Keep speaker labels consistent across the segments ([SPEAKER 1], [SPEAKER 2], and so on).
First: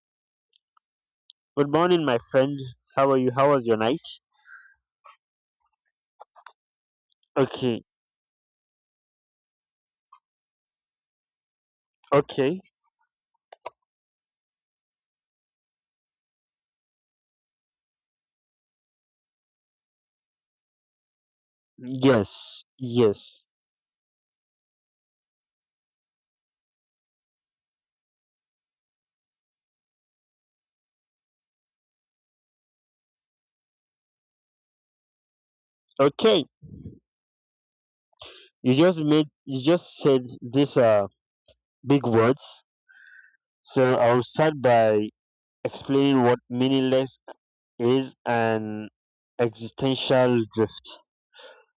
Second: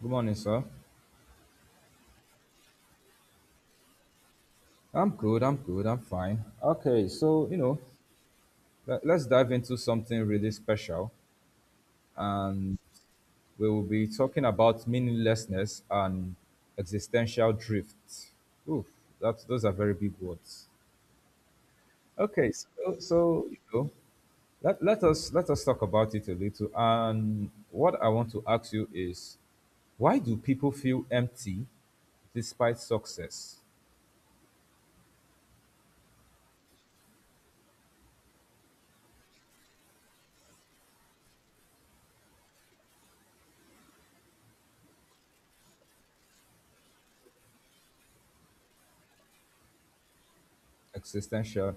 [SPEAKER 1] Good morning, sir.
[SPEAKER 2] Good morning, my friend. How are you? How was your night?
[SPEAKER 1] I'm good. I'm good. I'm fine. Okay, so you know,
[SPEAKER 2] Okay.
[SPEAKER 1] let's dive into something really special,
[SPEAKER 2] Okay.
[SPEAKER 1] and we will be talking about meaninglessness and existential drift. Ooh, that those are very big words. Okay,
[SPEAKER 2] Yes.
[SPEAKER 1] so,
[SPEAKER 2] Yes.
[SPEAKER 1] so you know, let us talk about it a little. And what I want to ask you is, why do people feel empty despite success?
[SPEAKER 2] Okay. You just said these big words. So I'll start by explaining what meaningless is and existential drift.
[SPEAKER 1] Existential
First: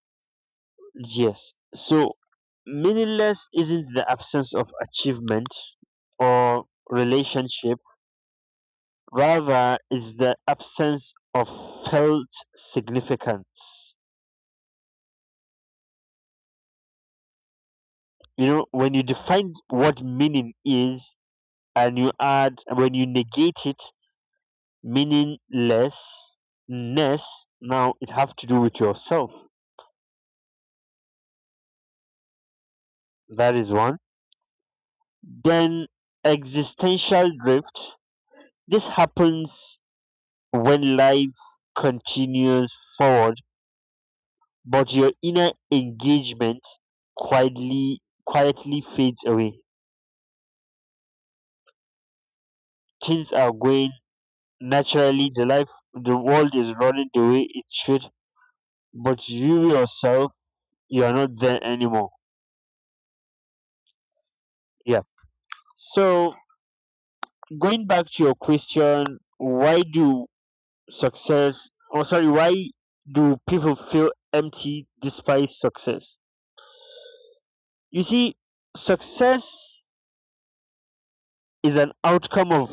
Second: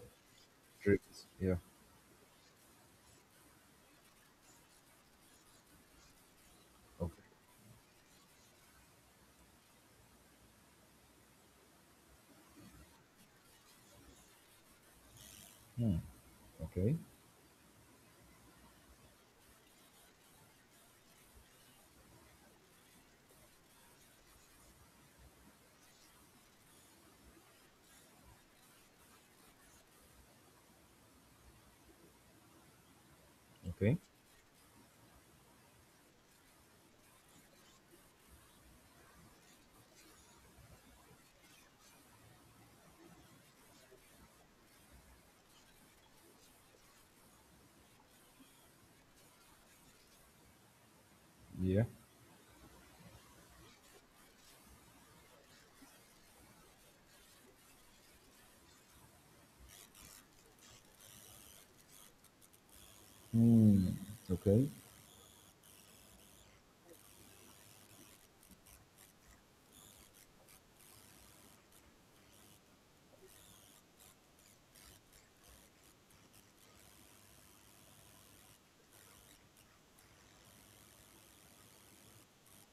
[SPEAKER 1] drift.
[SPEAKER 2] Yes.
[SPEAKER 1] Yeah.
[SPEAKER 2] So meaningless isn't the absence of achievement or
[SPEAKER 1] Okay.
[SPEAKER 2] relationship, rather it's the absence of felt significance.
[SPEAKER 1] Okay.
[SPEAKER 2] You know, when you define what meaning is and you add, when you negate it, meaninglessness. Now it have to do with yourself. That is
[SPEAKER 1] Okay.
[SPEAKER 2] one. Then existential drift. This happens when life continues forward, but your inner engagement quietly fades away.
[SPEAKER 1] Yeah.
[SPEAKER 2] Things are going naturally. The life, the world is running the way it should but you yourself, you are not there anymore.
[SPEAKER 1] Okay.
[SPEAKER 2] Yeah. So going back to your question, why do success, or sorry, why do people feel empty despite success? You see, success is an outcome of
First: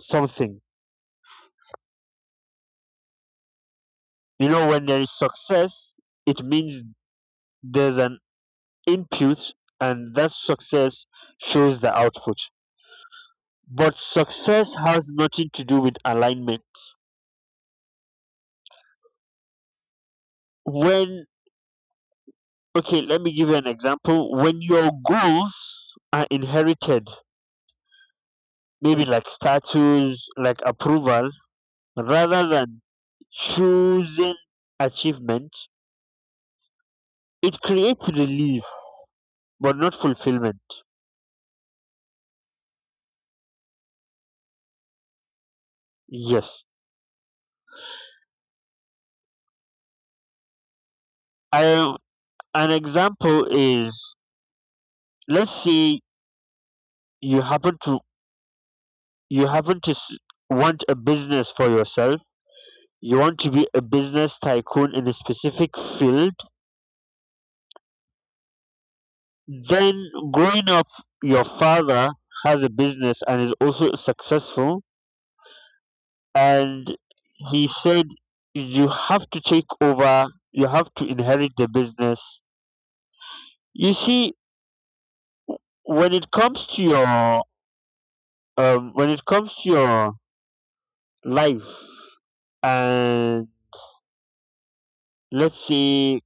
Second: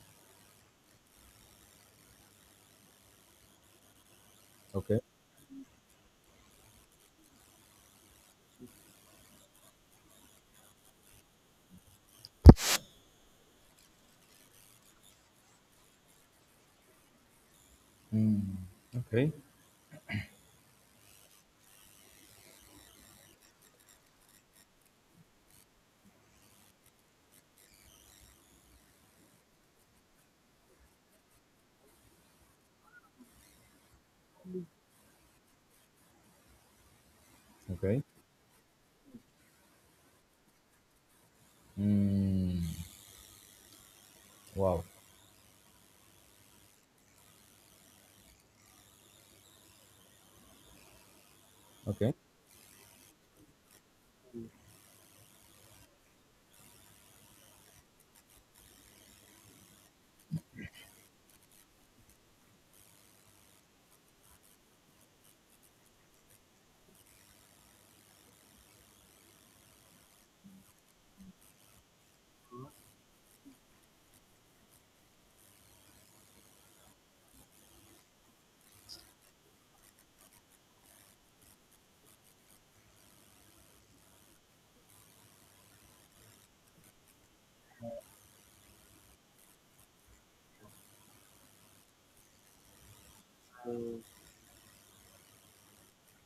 [SPEAKER 2] something. You know, when
[SPEAKER 1] Okay.
[SPEAKER 2] there is success, it means there's an input, and that success shows the output. But success has nothing to do with alignment.
[SPEAKER 1] Okay.
[SPEAKER 2] When Okay, let me give you an example. When your goals are inherited, maybe like status, like approval, rather than choosing achievement, it
[SPEAKER 1] Okay.
[SPEAKER 2] creates relief but not fulfillment.
[SPEAKER 1] Mm, wow.
[SPEAKER 2] Yes. I,
[SPEAKER 1] Okay.
[SPEAKER 2] an example is let's say you happen to you happen to want a business for yourself. You want to be a business tycoon in a specific field. Then, growing up, your father has a business and is also successful, and he said you have to take over, you have to inherit the business. You see, when it comes to your when it comes to your life and let's say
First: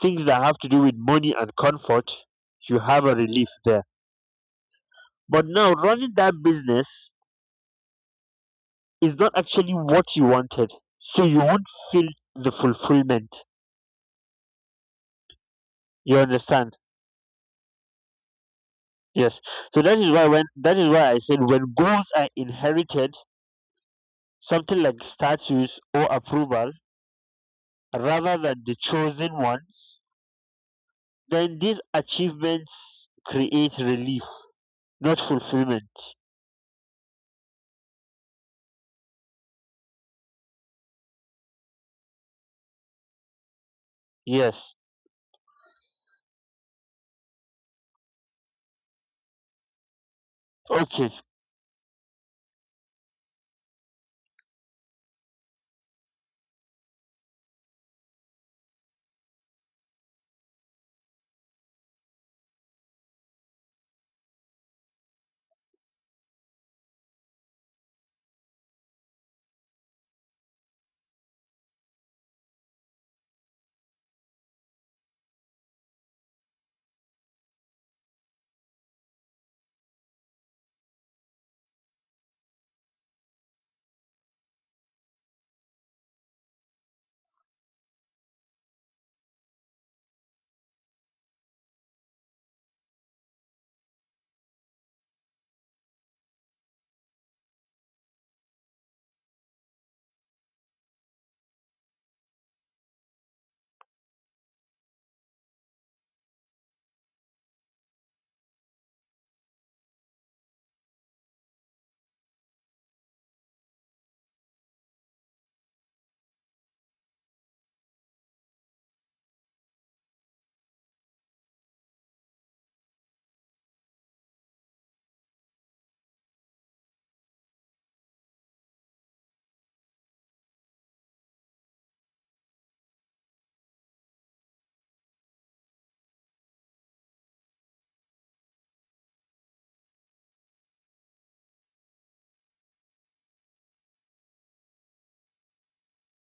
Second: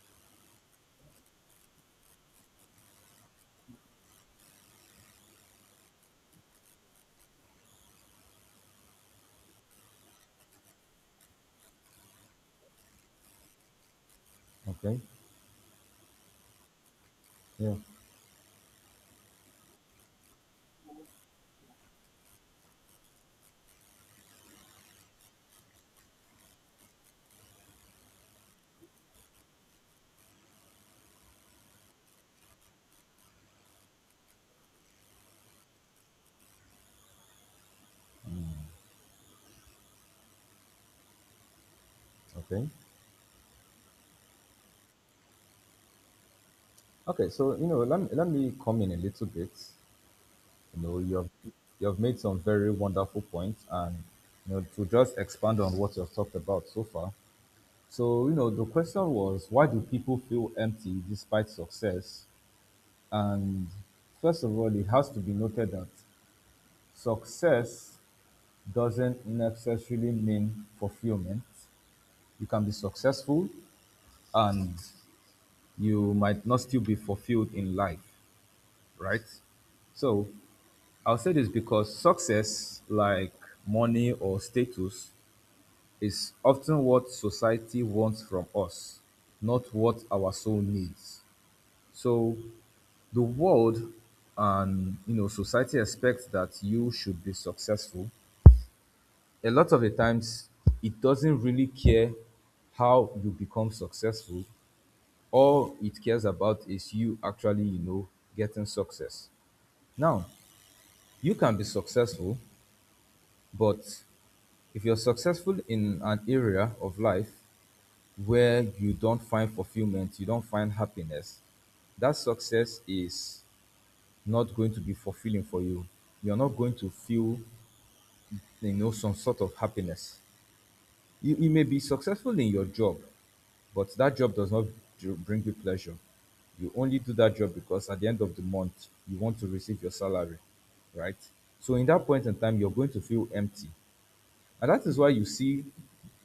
[SPEAKER 2] things that have to do with money and comfort, you have a relief there. But now running that business is not actually what you wanted. So you won't feel the fulfillment.
[SPEAKER 1] Okay.
[SPEAKER 2] You understand?
[SPEAKER 1] Yeah.
[SPEAKER 2] Yes. So that is why I said when goals are inherited, something like status or approval, rather than the chosen ones, then these achievements create relief, not fulfillment.
[SPEAKER 1] Okay.
[SPEAKER 2] Yes.
[SPEAKER 1] Okay. So you know, let me come in a little bit. You know,
[SPEAKER 2] Okay.
[SPEAKER 1] you have made some very wonderful points, and you know, to just expand on what you've talked about so far. So you know, the question was, why do people feel empty despite success? And first of all, it has to be noted that success doesn't necessarily mean fulfillment. You can be successful and you might not still be fulfilled in life, right? So I'll say this because success, like money or status, is often what society wants from us, not what our soul needs. So the world and you know society expects that you should be successful. A lot of the times, it doesn't really care how you become successful. All it cares about is you actually, you know, getting success. Now, you can be successful, but if you're successful in an area of life where you don't find fulfillment, you don't find happiness, that success is not going to be fulfilling for you. You're not going to feel, you know, some sort of happiness. You may be successful in your job, but that job does not bring you pleasure. You only do that job because at the end of the month, you want to receive your salary, right? So, in that point in time, you're going to feel empty. And that is why you see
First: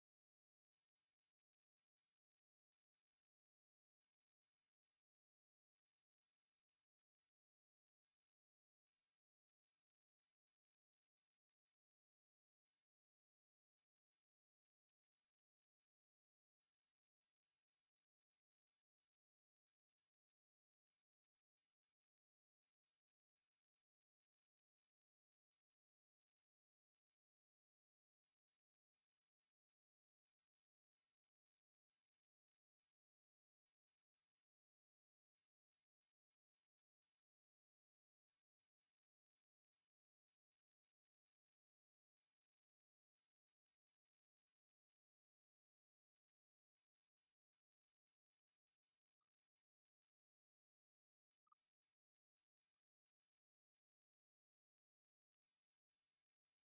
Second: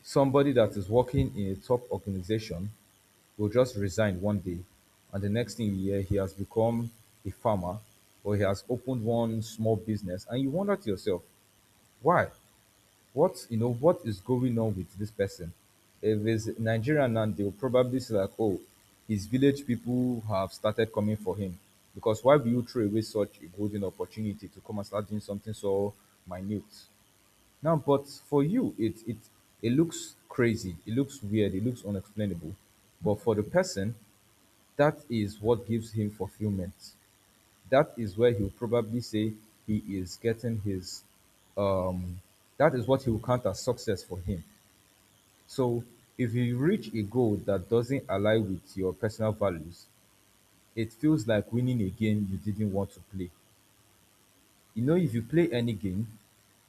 [SPEAKER 1] somebody that is working in a top organization will just resign one day, and the next thing you hear, he has become a farmer, or he has opened one small business, and you wonder to yourself, why, what, you know, what is going on with this person? If it's Nigerian, and they'll probably say like, oh, his village people have started coming for him, because why will you throw away such a golden opportunity to come and start doing something so minute. Now, but for you, it looks crazy, it looks weird, it looks unexplainable. But for the person, that is what gives him fulfillment. That is where he'll probably say he is getting his um that is what he will count as success for him. So if you reach a goal that doesn't align with your personal values, it feels like winning a game you didn't want to play. You know, if you play any game,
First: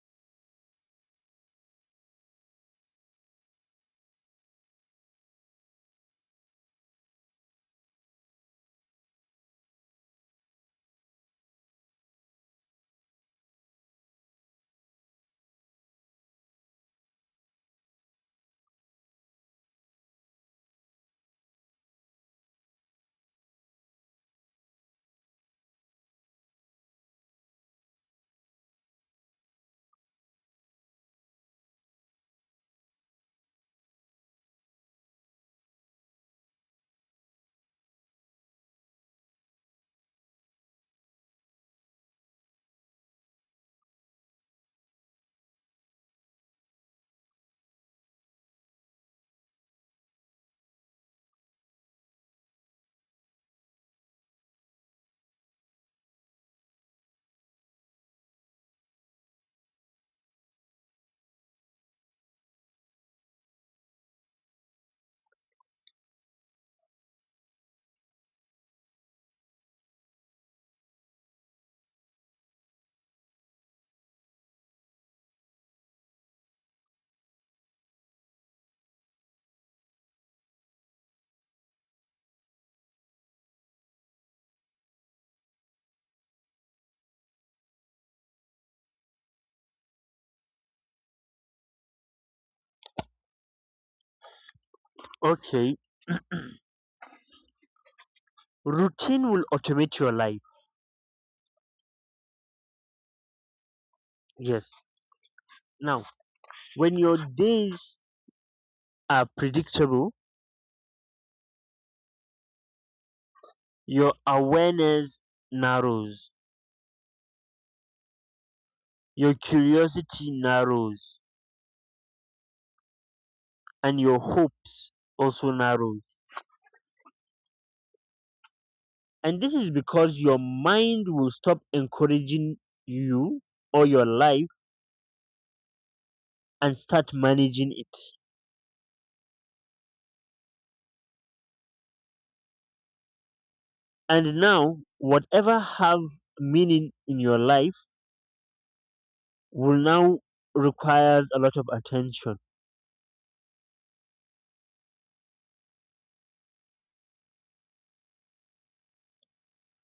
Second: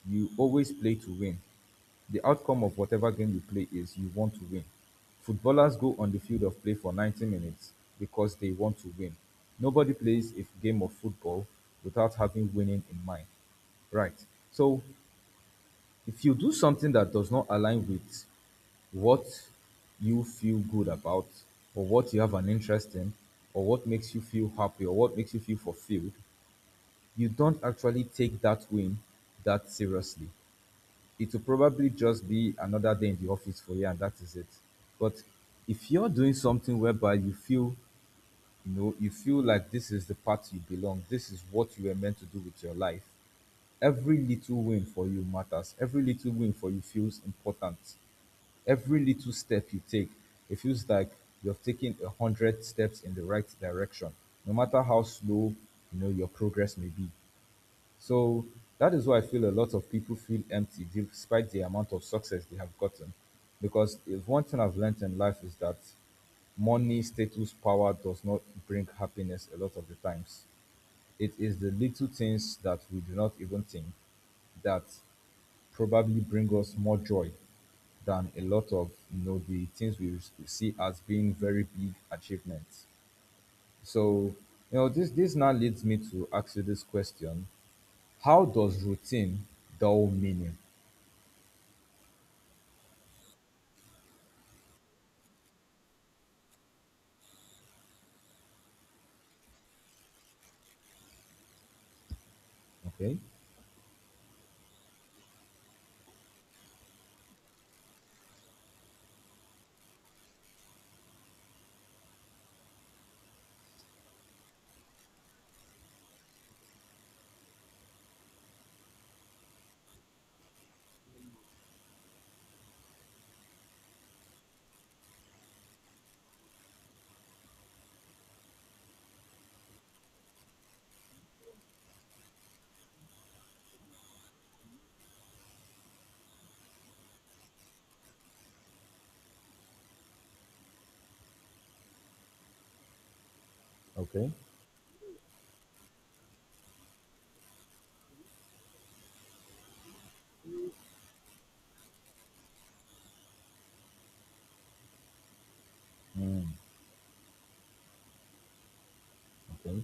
[SPEAKER 1] you always play to win. The outcome of whatever game you play is you want to win. Footballers go on the field of play for 90 minutes because they want to win. Nobody plays a game of football without having winning in mind. Right. So if you do something that does not align with what you feel good about, or what you have an interest in, or what makes you feel happy, or what makes you feel fulfilled, you don't actually take that win that seriously. It will probably just be another day in the office for you, and that is it. But if you're doing something whereby you feel, you know, you feel like this is the path you belong, this is what you were meant to do with your life. Every little win for you matters. Every little win for you feels important. Every little step you take, it feels like you have taken 100 steps in the right direction, no matter how slow, you know, your progress may be. So that is why I feel a lot of people feel empty despite the amount of success they have gotten. Because if one thing I've learned in life is that money, status, power does not bring happiness a lot of the times. It is the little things that we do not even think that probably bring us more joy than a lot of, you know, the things we see as being very big achievements. So you know, this now leads me to ask you this question: how does routine dull meaning?
[SPEAKER 2] Okay. Routine will automate your life.
[SPEAKER 1] Okay,
[SPEAKER 2] Yes. Now, when your days are predictable, your awareness narrows, your curiosity narrows, and your hopes also narrows. And this is because your mind will stop encouraging you or your life and start managing it.
[SPEAKER 1] okay,
[SPEAKER 2] And now, whatever have meaning in your life will now requires a lot of attention.
[SPEAKER 1] okay,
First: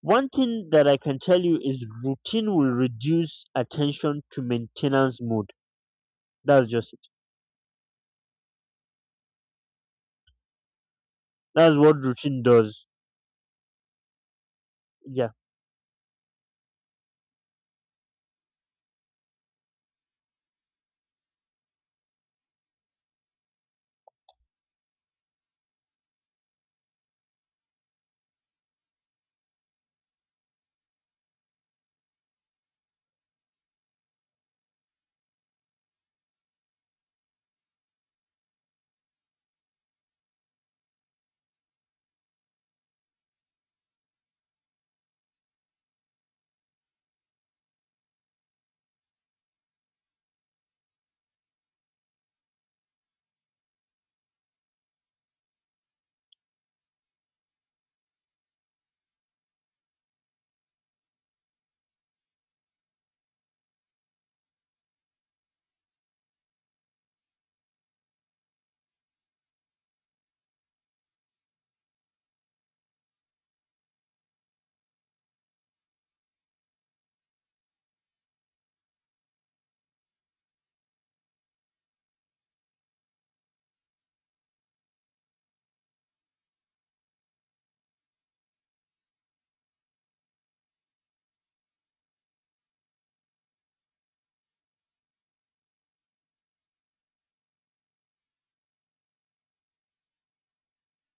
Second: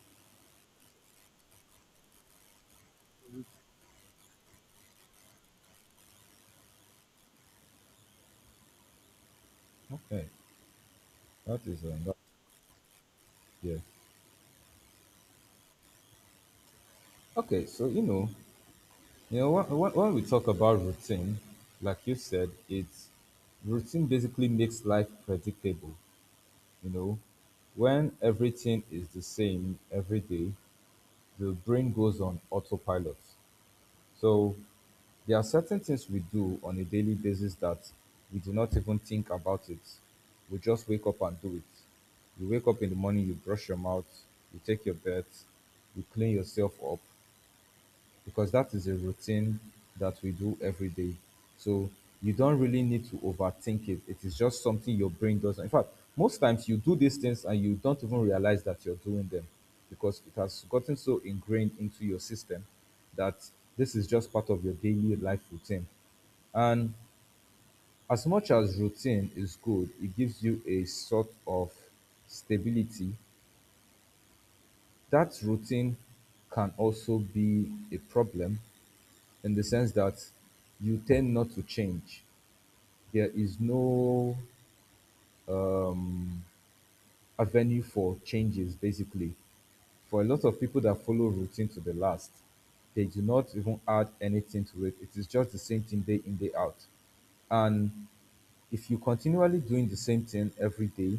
[SPEAKER 2] One thing that I can tell you is routine will reduce attention to maintenance mode. That's just it.
[SPEAKER 1] okay. That
[SPEAKER 2] That's
[SPEAKER 1] is
[SPEAKER 2] what
[SPEAKER 1] um, that,
[SPEAKER 2] routine does.
[SPEAKER 1] yeah.
[SPEAKER 2] Yeah.
[SPEAKER 1] Okay, so you know, when we talk about routine, like you said, it's routine basically makes life predictable. You know, when everything is the same every day, the brain goes on autopilot. So there are certain things we do on a daily basis that we do not even think about it. We just wake up and do it. You wake up in the morning, you brush your mouth, you take your bath, you clean yourself up, because that is a routine that we do every day. So you don't really need to overthink it. It is just something your brain does. In fact, most times you do these things and you don't even realize that you're doing them because it has gotten so ingrained into your system that this is just part of your daily life routine. And as much as routine is good, it gives you a sort of stability. That routine can also be a problem in the sense that you tend not to change. There is no avenue for changes, basically. For a lot of people that follow routine to the last, they do not even add anything to it. It is just the same thing day in, day out. And if you continually doing the same thing every day,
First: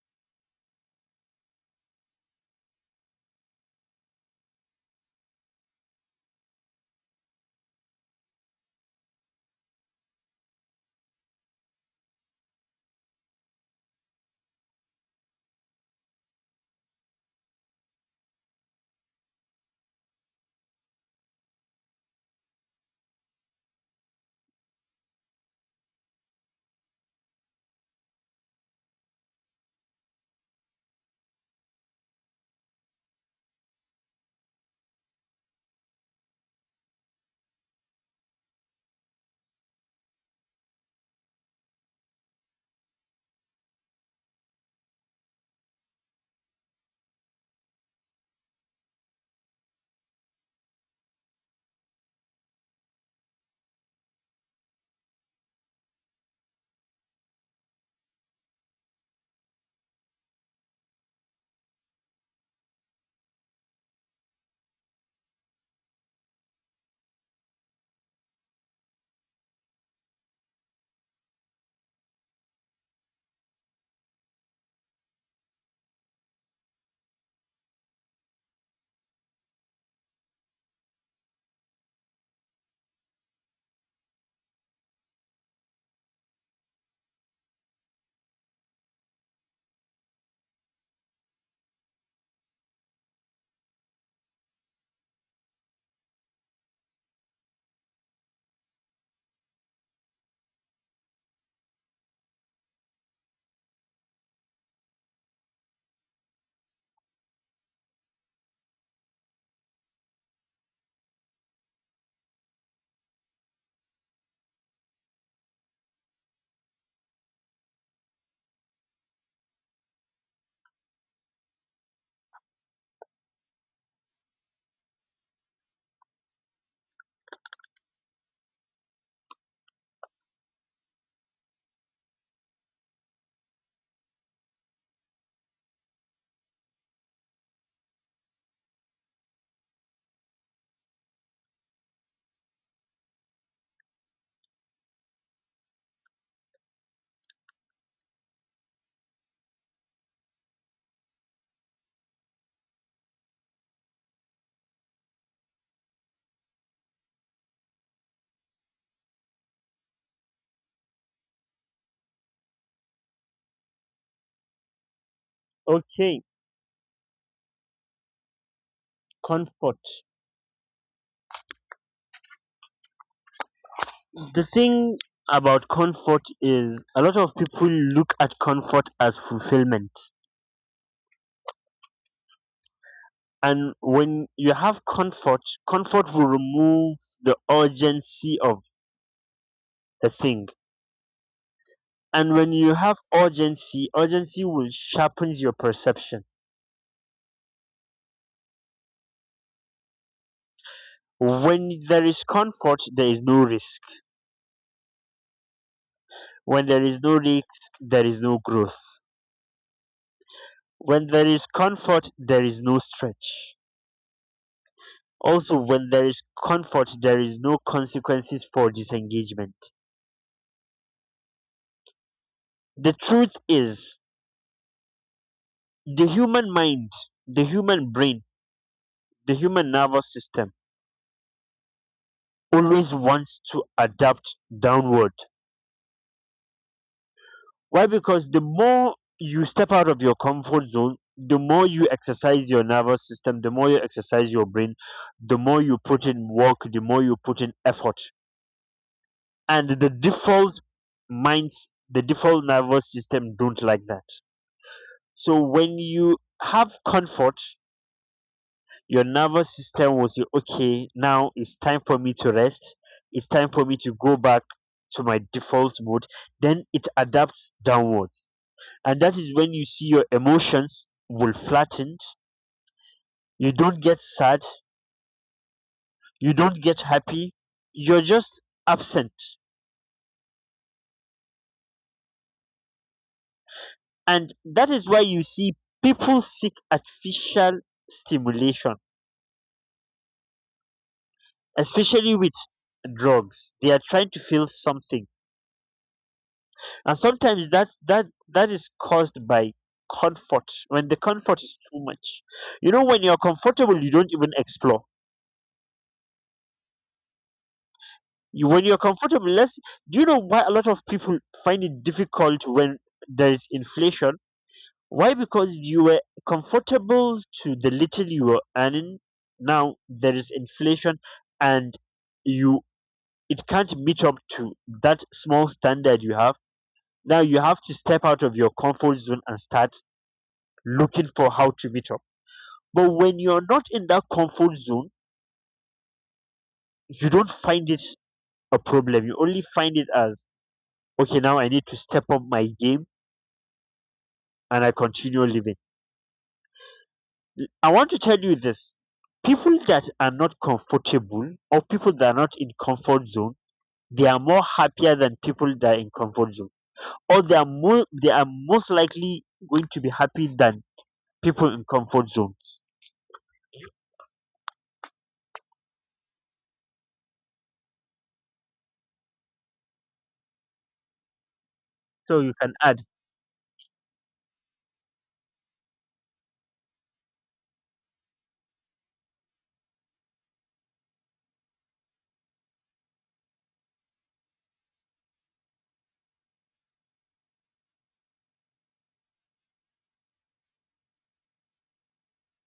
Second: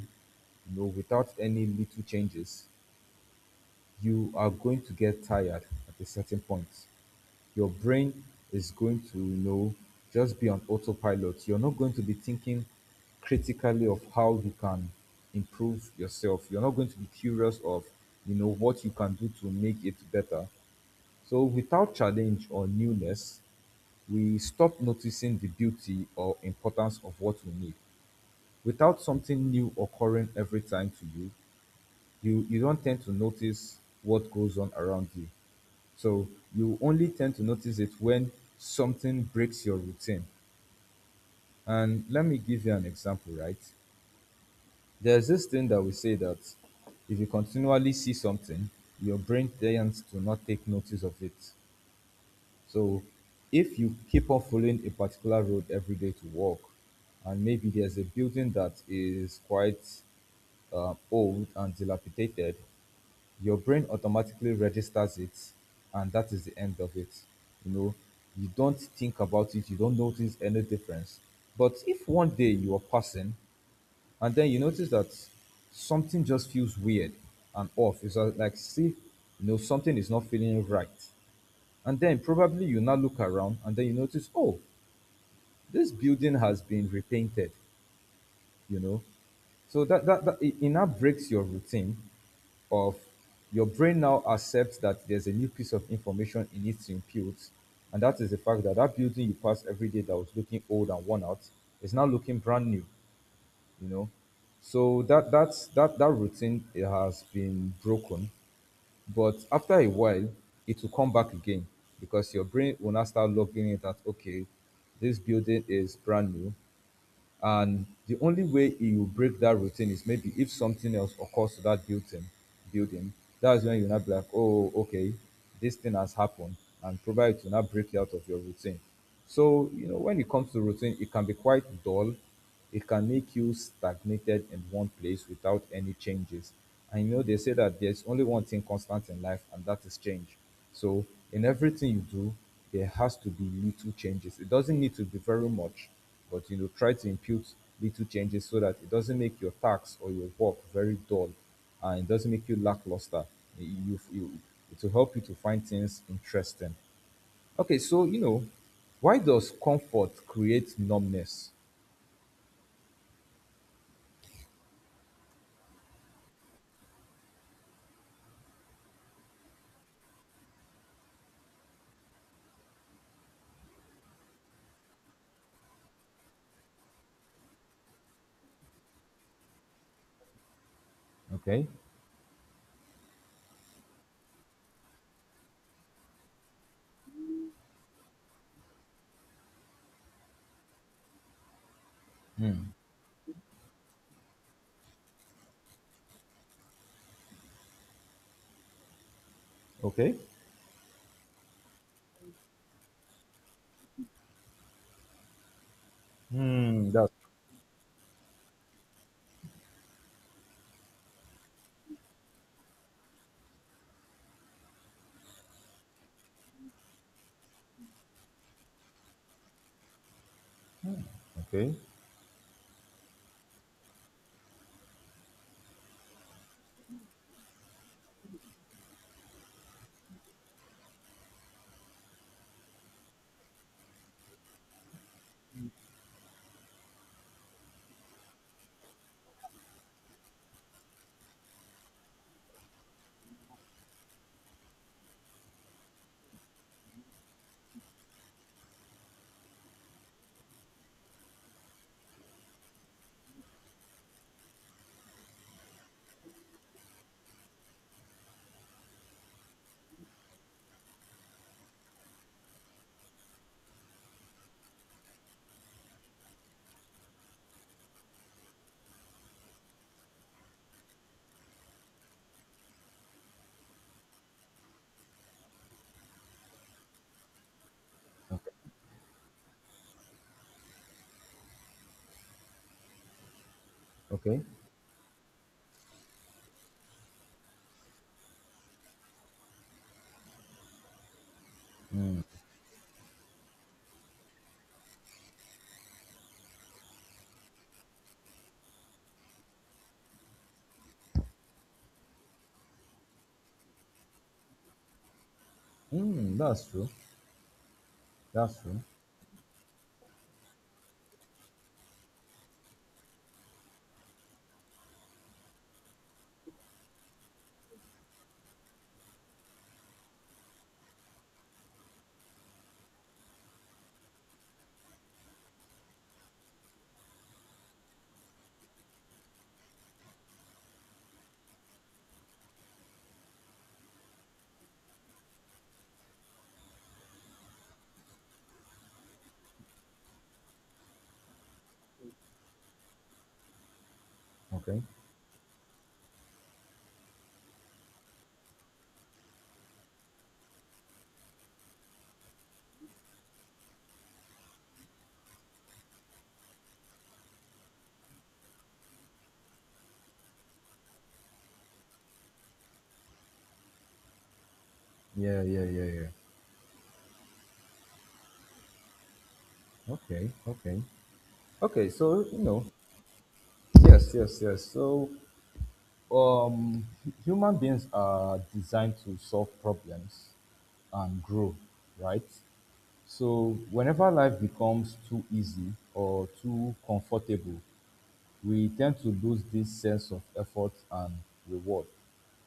[SPEAKER 1] you know, without any little changes, you are going to get tired at a certain point. Your brain is going to, you know, just be on autopilot. You're not going to be thinking critically of how you can improve yourself. You're not going to be curious of, you know, what you can do to make it better. So without challenge or newness, we stop noticing the beauty or importance of what we need. Without something new occurring every time to you, you don't tend to notice what goes on around you. So you only tend to notice it when something breaks your routine. And let me give you an example, right? There's this thing that we say that if you continually see something, your brain tends to not take notice of it. So if you keep on following a particular road every day to work, and maybe there's a building that is quite old and dilapidated, your brain automatically registers it, and that is the end of it. You know, you don't think about it, you don't notice any difference. But if one day you are passing and then you notice that something just feels weird and off, it's like, see, you know, something is not feeling right. And then probably you now look around, and then you notice, oh, this building has been repainted. You know, so it now breaks your routine of your brain now accepts that there's a new piece of information it needs to impute. And that is the fact that that building you pass every day that was looking old and worn out is now looking brand new. You know, so that that's that that routine, it has been broken. But after a while, it will come back again, because your brain will now start logging in that, okay, this building is brand new. And the only way he will break that routine is maybe if something else occurs to that building. Building. That's when you now be like, oh, okay, this thing has happened, and probably it will not break you out of your routine. So you know, when it comes to routine, it can be quite dull, it can make you stagnated in one place without any changes. And you know, they say that there's only one thing constant in life, and that is change. So, in everything you do, there has to be little changes. It doesn't need to be very much, but you know, try to impute little changes so that it doesn't make your tax or your work very dull, and it doesn't make you lackluster. You, you, it will help you to find things interesting. Okay, so you know, why does comfort create numbness?
[SPEAKER 2] Okay. Comfort. The thing about comfort is a lot of people look at comfort as fulfillment.
[SPEAKER 1] Okay,
[SPEAKER 2] And when you have comfort, comfort will remove the urgency of the thing. And when you have urgency, urgency will sharpen your perception.
[SPEAKER 1] okay.
[SPEAKER 2] When there is comfort, there is no risk. When there
[SPEAKER 1] Hmm.
[SPEAKER 2] is
[SPEAKER 1] That's
[SPEAKER 2] no risk, there is no growth. When there is comfort, there is no stretch. Also, when there is comfort, there is no consequences for disengagement.
[SPEAKER 1] okay.
[SPEAKER 2] The truth is, the human mind, the human brain, the human nervous system always wants to adapt downward. Why? Because the more you step out of your comfort zone, the more you exercise your nervous system, the more you exercise your brain, the more you put in work, the more you put in effort. And the default minds, the default nervous system don't like that. So when you have comfort, your nervous system will say, okay, now it's time for me to rest. It's time for me to go back to my default mode. Then it adapts downward. And that is when you see your emotions will flatten. You don't get sad. You don't get happy. You're just
[SPEAKER 1] Okay.
[SPEAKER 2] absent. And
[SPEAKER 1] Okay.
[SPEAKER 2] that is why you see people seek artificial stimulation, especially with drugs. They are trying to feel something and sometimes that is caused by comfort when the comfort is too much. You know, when you're comfortable you don't even explore,
[SPEAKER 1] Hmm. That's true.
[SPEAKER 2] you,
[SPEAKER 1] That's
[SPEAKER 2] when you're
[SPEAKER 1] true.
[SPEAKER 2] comfortable let's, do you know why a lot of people find it difficult when there is inflation? Why? Because you were comfortable to the little you were earning, now there is inflation and you, it can't meet up to that small standard you have. Now you have to step out of your comfort zone and start looking for how to meet up. But when you're not in that comfort zone, you don't find it a problem. You only find it as, okay, now I need to step up my game and I
[SPEAKER 1] Okay.
[SPEAKER 2] continue living. I want to tell you this, people that are not comfortable or people that are not in comfort zone, they are more happier than people that are in comfort zone. Or they are more, they are most likely going to be happy than people in comfort zones.
[SPEAKER 1] Yeah. Yeah. Yeah. Yeah. Okay. Okay. Okay.
[SPEAKER 2] So
[SPEAKER 1] So
[SPEAKER 2] you
[SPEAKER 1] you
[SPEAKER 2] can
[SPEAKER 1] know.
[SPEAKER 2] add.
[SPEAKER 1] Yes. Yes. Yes. So um, human beings are designed to solve problems and grow, right? So whenever life becomes too easy or too comfortable, we tend to lose this sense of effort and reward.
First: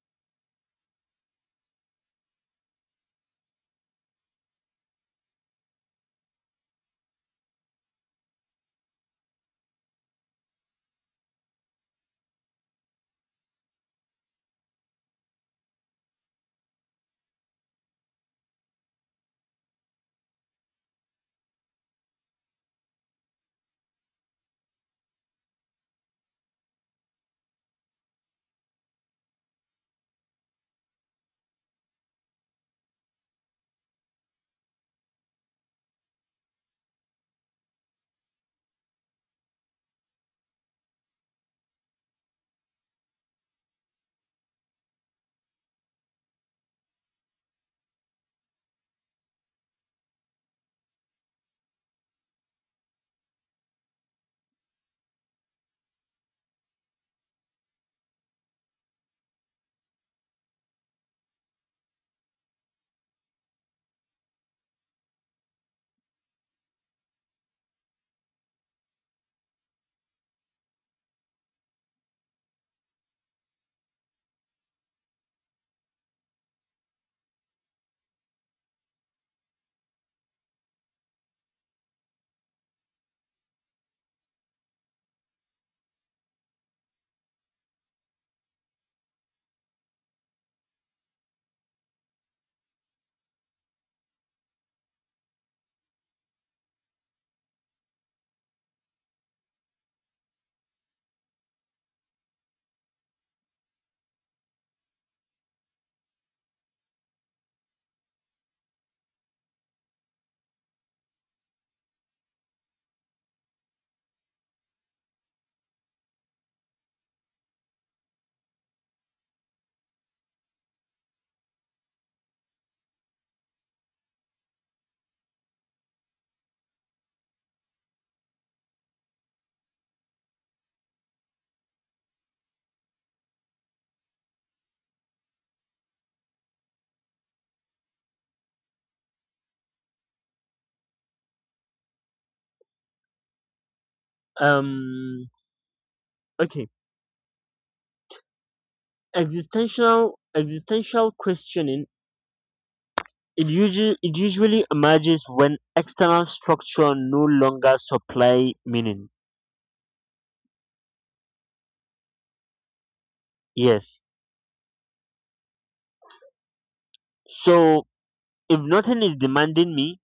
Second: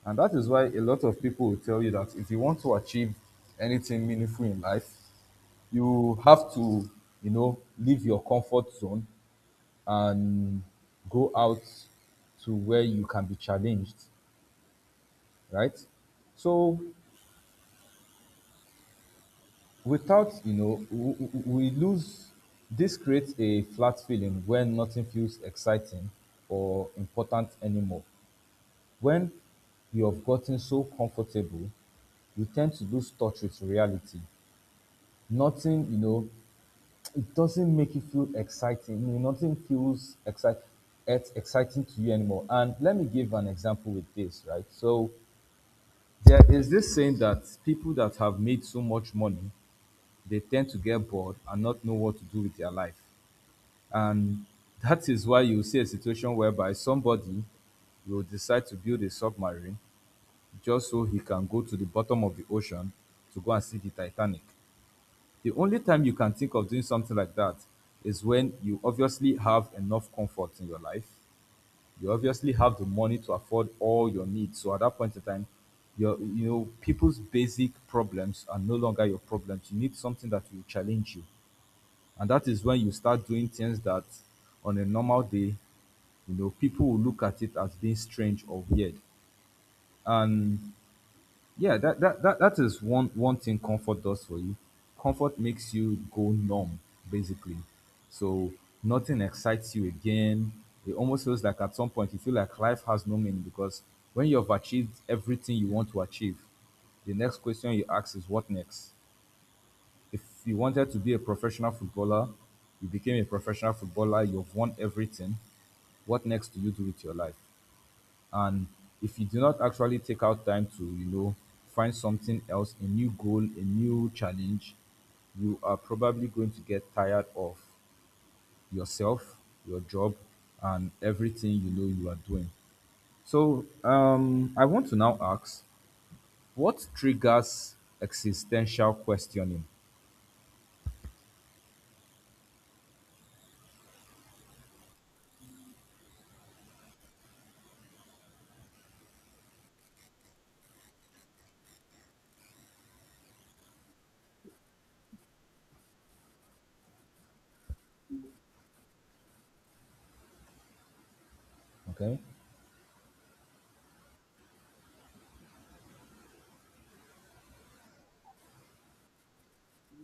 [SPEAKER 1] And that is why a lot of people will tell you that if you want to achieve anything meaningful in life, you have to, leave your comfort zone and go out to where you can be challenged, right? So without, you know, w- w- we lose, this creates a flat feeling when nothing feels exciting or important anymore. When you have gotten so comfortable, you tend to lose touch with reality. Nothing, you know, it doesn't make you feel exciting. You know, nothing feels exciting It's exciting to you anymore. And let me give an example with this, right? So there is this saying that people that have made so much money, they tend to get bored and not know what to do with their life. And that is why you see a situation whereby somebody will decide to build a submarine just so he can go to the bottom of the ocean to go and see the Titanic. The only time you can think of doing something like that is when you obviously have enough comfort in your life. You obviously have the money to afford all your needs. So at that point in time, your you know people's basic problems are no longer your problems. You need something that will challenge you, and that is when you start doing things that on a normal day people will look at it as being strange or weird. Yeah, that is one thing comfort does for you. Comfort makes you go numb, basically. So nothing excites you again. It almost feels like at some point you feel like life has no meaning because when you've achieved everything you want to achieve, the next question you ask is what next? If you wanted to be a professional footballer, you became a professional footballer, you've won everything, what next do you do with your life? And if you do not actually take out time to find something else, a new goal, a new challenge, you are probably going to get tired of yourself, your job, and everything you are doing. So I want to now ask, what triggers existential questioning?
[SPEAKER 2] Um okay. Existential questioning, it usually emerges when external structure no longer supply meaning.
[SPEAKER 1] Okay.
[SPEAKER 2] Yes. So if nothing is demanding me,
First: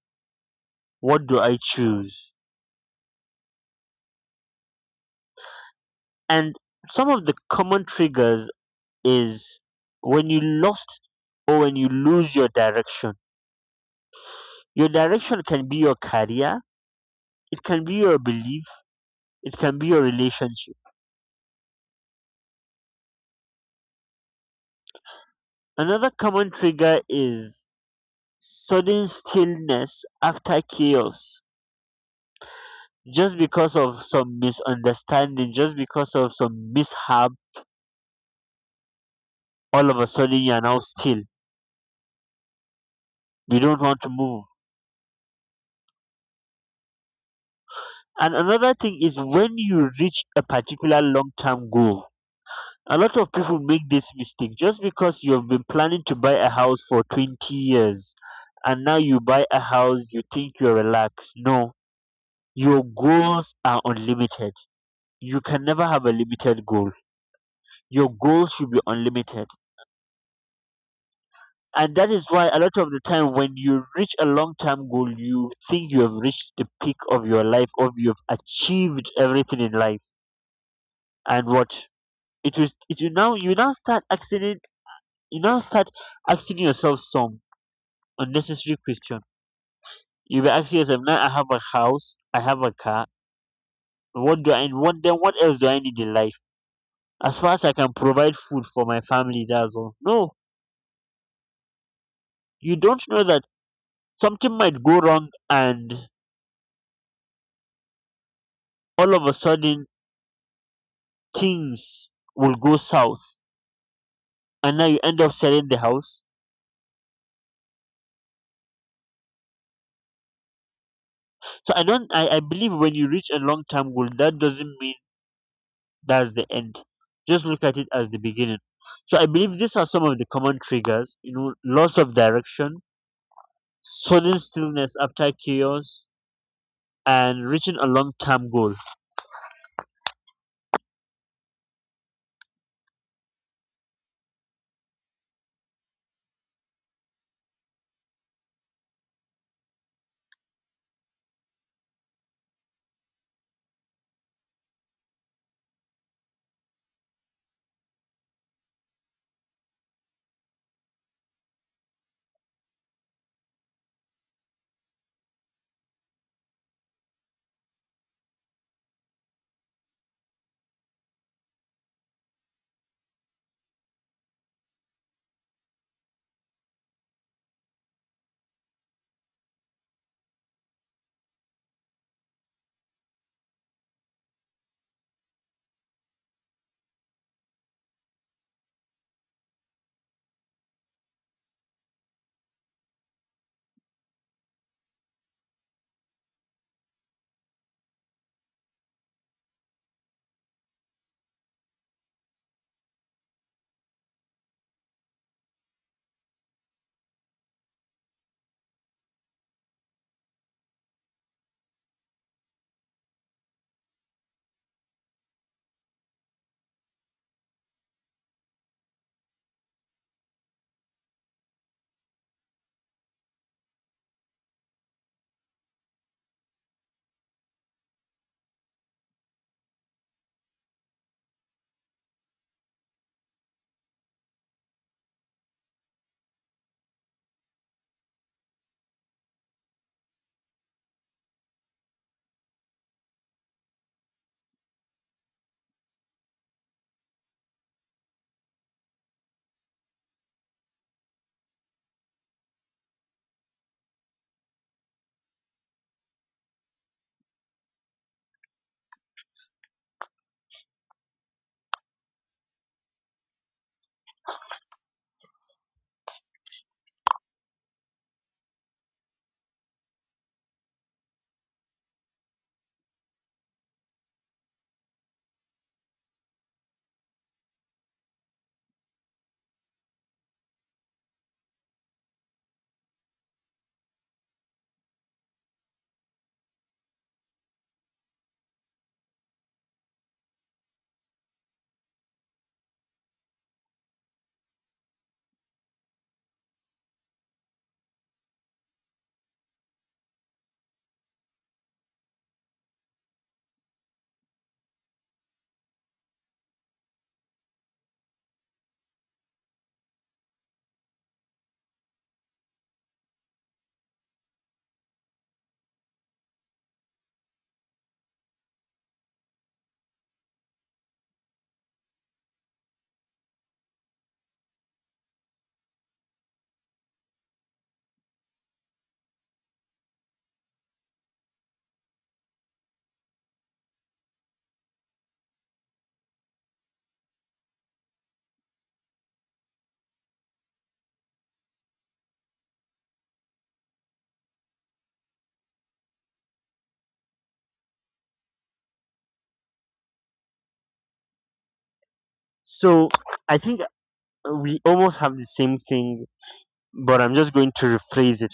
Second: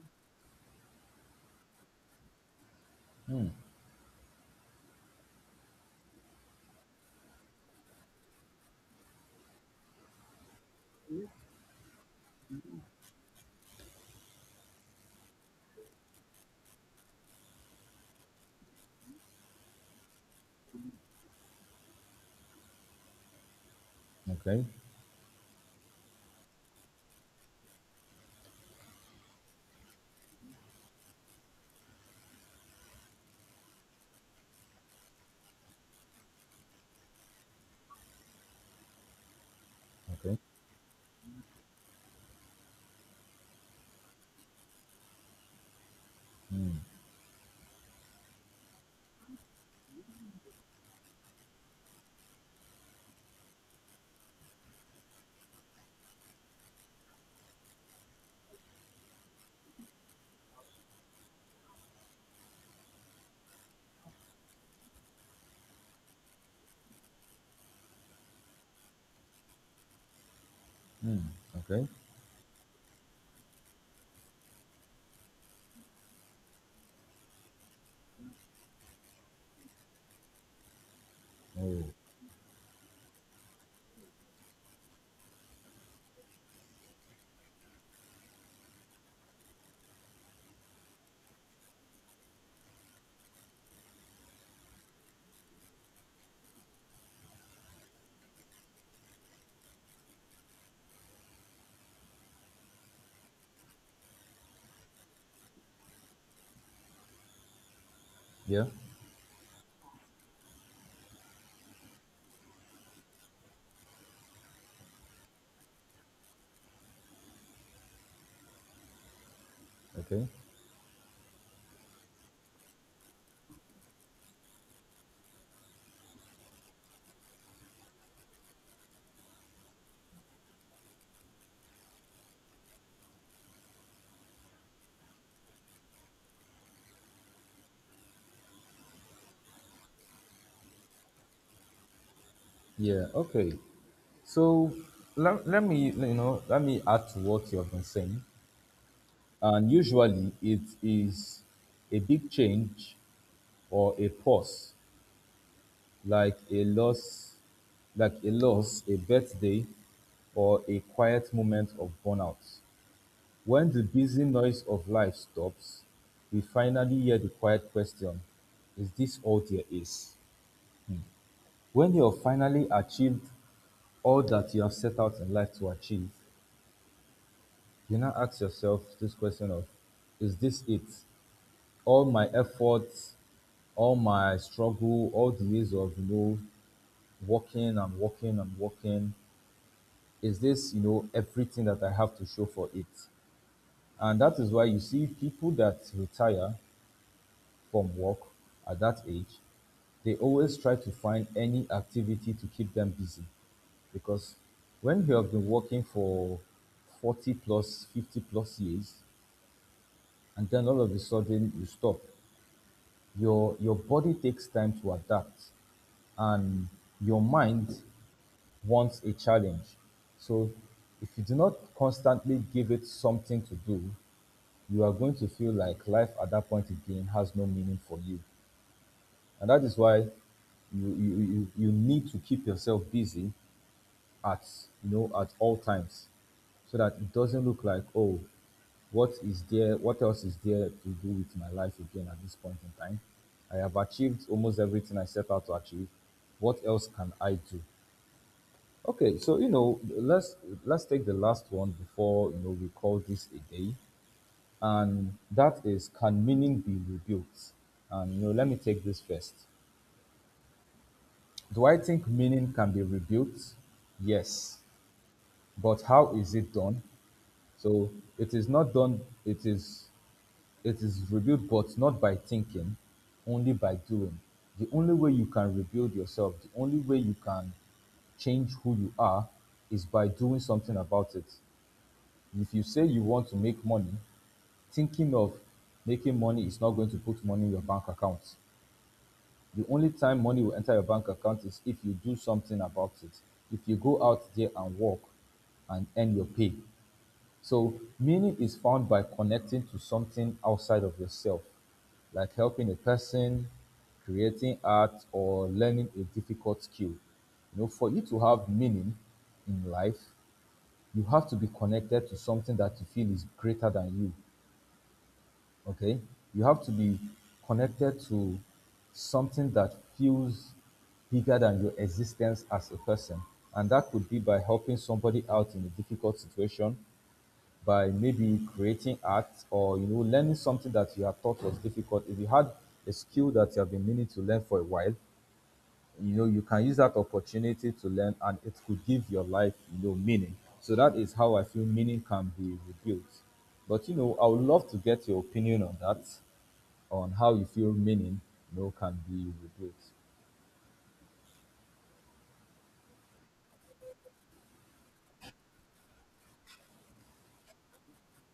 [SPEAKER 2] what do I choose? And some of the common triggers is when you lost or when you lose your direction. Your direction can be your career, it can be your belief, it can be your relationship.
[SPEAKER 1] Okay.
[SPEAKER 2] Another common trigger is sudden stillness after chaos, just because of some misunderstanding, just because of some mishap, all of a
[SPEAKER 1] Okay.
[SPEAKER 2] sudden you're now still, you don't want to move. And another thing is when you reach a particular long-term goal. A lot of people make this mistake, just because you've been planning to buy a house for 20 years and now you buy a house you think you're relaxed. No, your goals are unlimited. You can never have a limited goal. Your goals should be unlimited.
[SPEAKER 1] Okay.
[SPEAKER 2] And that is why a lot of the time when you reach a long term goal, you think you have reached the peak of your life or you've achieved everything in life. And
[SPEAKER 1] Oh.
[SPEAKER 2] what it was it you now start you now start asking yourself some unnecessary question. You be asking yourself, now I have a house, I have a car, what else do I need in life? As far as I can provide food for my family, that's all. No. You don't know that something might go wrong and
[SPEAKER 1] Yeah.
[SPEAKER 2] all of a sudden things will go south and now you end up selling the house.
[SPEAKER 1] Okay.
[SPEAKER 2] So I don't I believe when you reach a long term goal that doesn't mean that's the end. Just look at it as the beginning. So I believe these are some of the common triggers, you know, loss of direction, sudden stillness after chaos, and reaching a long term goal.
[SPEAKER 1] Yeah. Okay. So let me let me add to what you have been saying. And usually it is a big change or a pause, like a loss, a birthday, or a quiet moment of burnout. When the busy noise of life stops, we finally hear the quiet question, is this all there is? When you have finally achieved all that you have set out in life to achieve, you now ask yourself this question of, is this it? All my efforts, all my struggle, all the ways of working and working and working, is this everything that I have to show for it? And that is why you see people that retire from work at that age, they always try to find any activity to keep them busy because when you have been working for 40 plus 50 plus years and then all of a sudden you stop, your body takes time to adapt, and your mind wants a challenge. So if you do not constantly give it something to do, you are going to feel like life at that point again has no meaning for you. And that is why you need to keep yourself busy at at all times so that it doesn't look like, oh, what is there, what else is there to do with my life again at this point in time? I have achieved almost everything I set out to achieve, what else can I do? Okay, so let's take the last one before we call this a day, and that is, can meaning be rebuilt? And let me take this first. Do I think meaning can be rebuilt? Yes, but how is it done? So it is not done. It is rebuilt, but not by thinking, only by doing. The only way you can rebuild yourself, the only way you can change who you are is by doing something about it. If you say you want to make money, thinking of making money is not going to put money in your bank account. The only time money will enter your bank account is if you do something about it. If you go out there and work and earn your pay. So, meaning is found by connecting to something outside of yourself, like helping a person, creating art, or learning a difficult skill. You know, for you to have meaning in life, you have to be connected to something that you feel is greater than you. Okay, you have to be connected to something that feels bigger than your existence as a person, and that could be by helping somebody out in a difficult situation, by maybe creating art, or learning something that you have thought was difficult. If you had a skill that you have been meaning to learn for a while, you can use that opportunity to learn, and it could give your life meaning so that is how I feel meaning can be rebuilt, but I would love to get your opinion on that, on how you feel meaning, can be replaced.
[SPEAKER 2] So I think we almost have the same thing, but I'm just going to rephrase it.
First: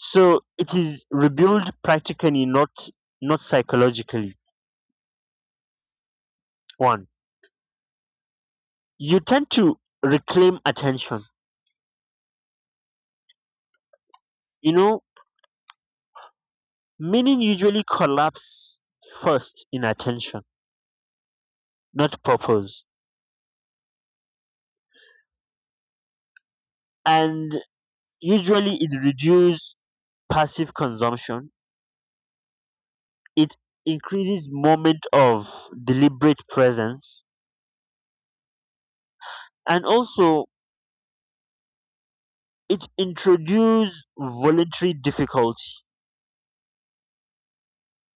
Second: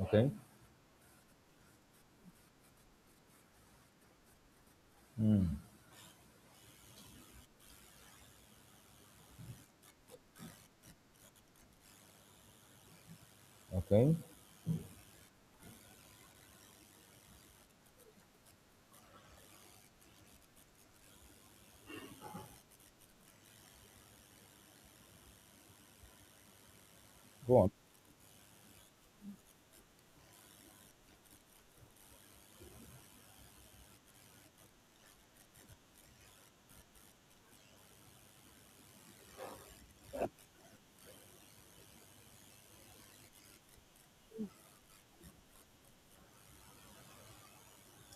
[SPEAKER 1] Okay,
[SPEAKER 2] it is rebuilt practically, not not psychologically. One, you tend to reclaim attention.
[SPEAKER 1] okay,
[SPEAKER 2] You know, meaning usually collapse first in attention, not purpose. And
[SPEAKER 1] go on.
[SPEAKER 2] usually it reduces passive consumption, it increases moment of deliberate presence, and also it introduces voluntary difficulty.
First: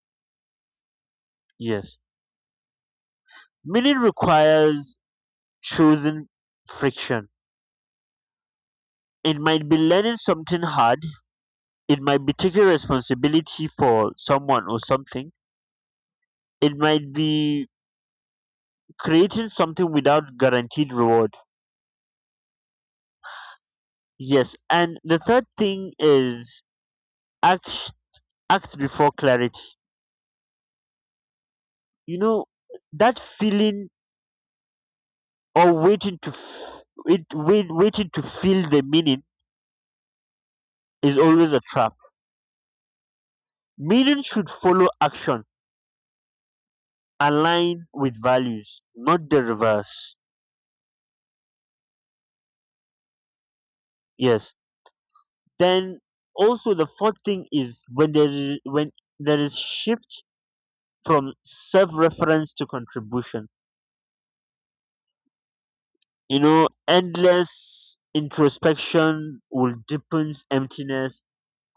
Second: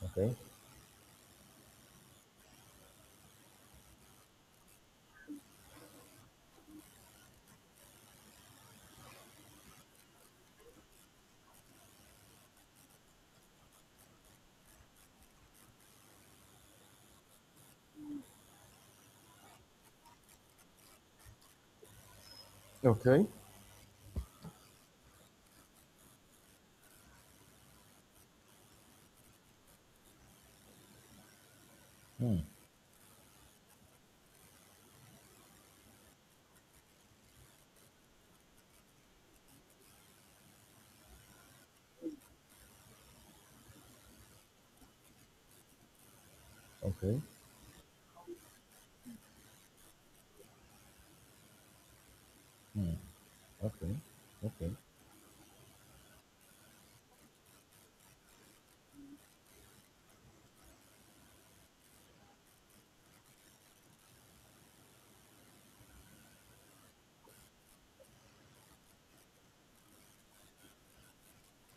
[SPEAKER 1] Okay,
[SPEAKER 2] Yes, meaning requires chosen friction. It might be learning something hard, it might be taking responsibility for someone or something, it might be creating something without guaranteed reward.
[SPEAKER 1] okay.
[SPEAKER 2] Yes, and the third thing is act, act before clarity. You
[SPEAKER 1] Hmm.
[SPEAKER 2] know, that feeling or waiting to f- wait, wait, waiting to feel the meaning is always a trap. Meaning should follow action,
[SPEAKER 1] Okay,
[SPEAKER 2] align with values, not the reverse.
[SPEAKER 1] okay,
[SPEAKER 2] Yes.
[SPEAKER 1] okay,
[SPEAKER 2] Then also the fourth thing is when there is shift from self-reference to contribution. You know, endless introspection will deepen emptiness.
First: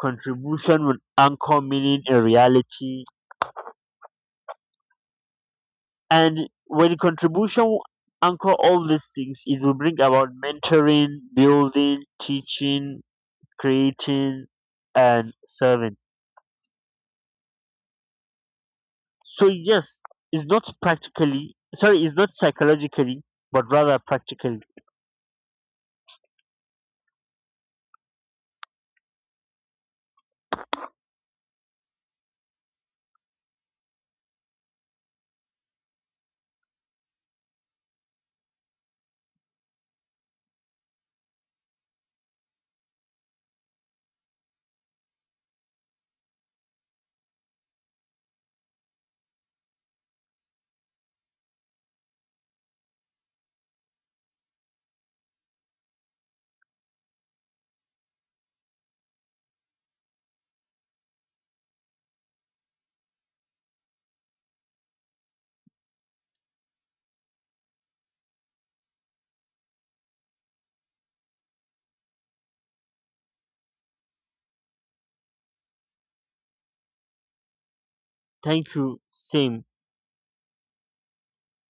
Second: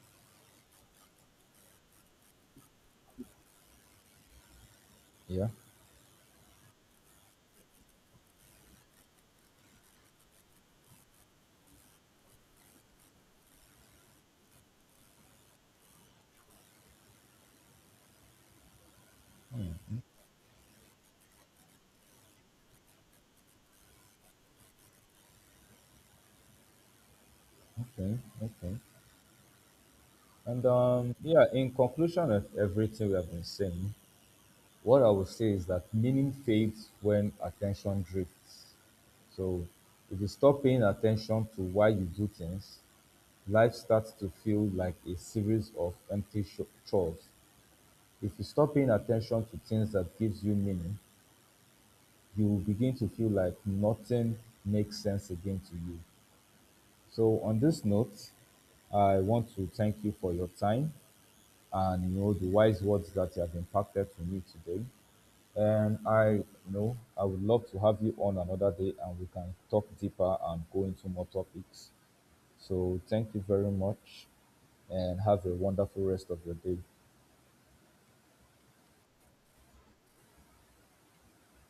[SPEAKER 2] Contribution will anchor meaning in reality,
[SPEAKER 1] yeah,
[SPEAKER 2] and when contribution anchor all these things, it will bring about mentoring, building, teaching, creating, and serving. So yes, it's not psychologically, but rather practically.
[SPEAKER 1] okay, okay. And yeah, in conclusion of everything we have been saying, what I would say is that meaning fades when attention drifts. So if you stop paying attention to why you do things, life starts to feel like a series of empty chores. If you stop paying attention to things that gives you meaning, you will begin to feel like nothing makes sense again to you. So on this note, I want to thank you for your time and the wise words that you have impacted to me today. And I you know I would love to have you on another day and we can talk deeper and go into more topics. So thank you very much and have a wonderful rest of your day.
[SPEAKER 2] Thank you. Same.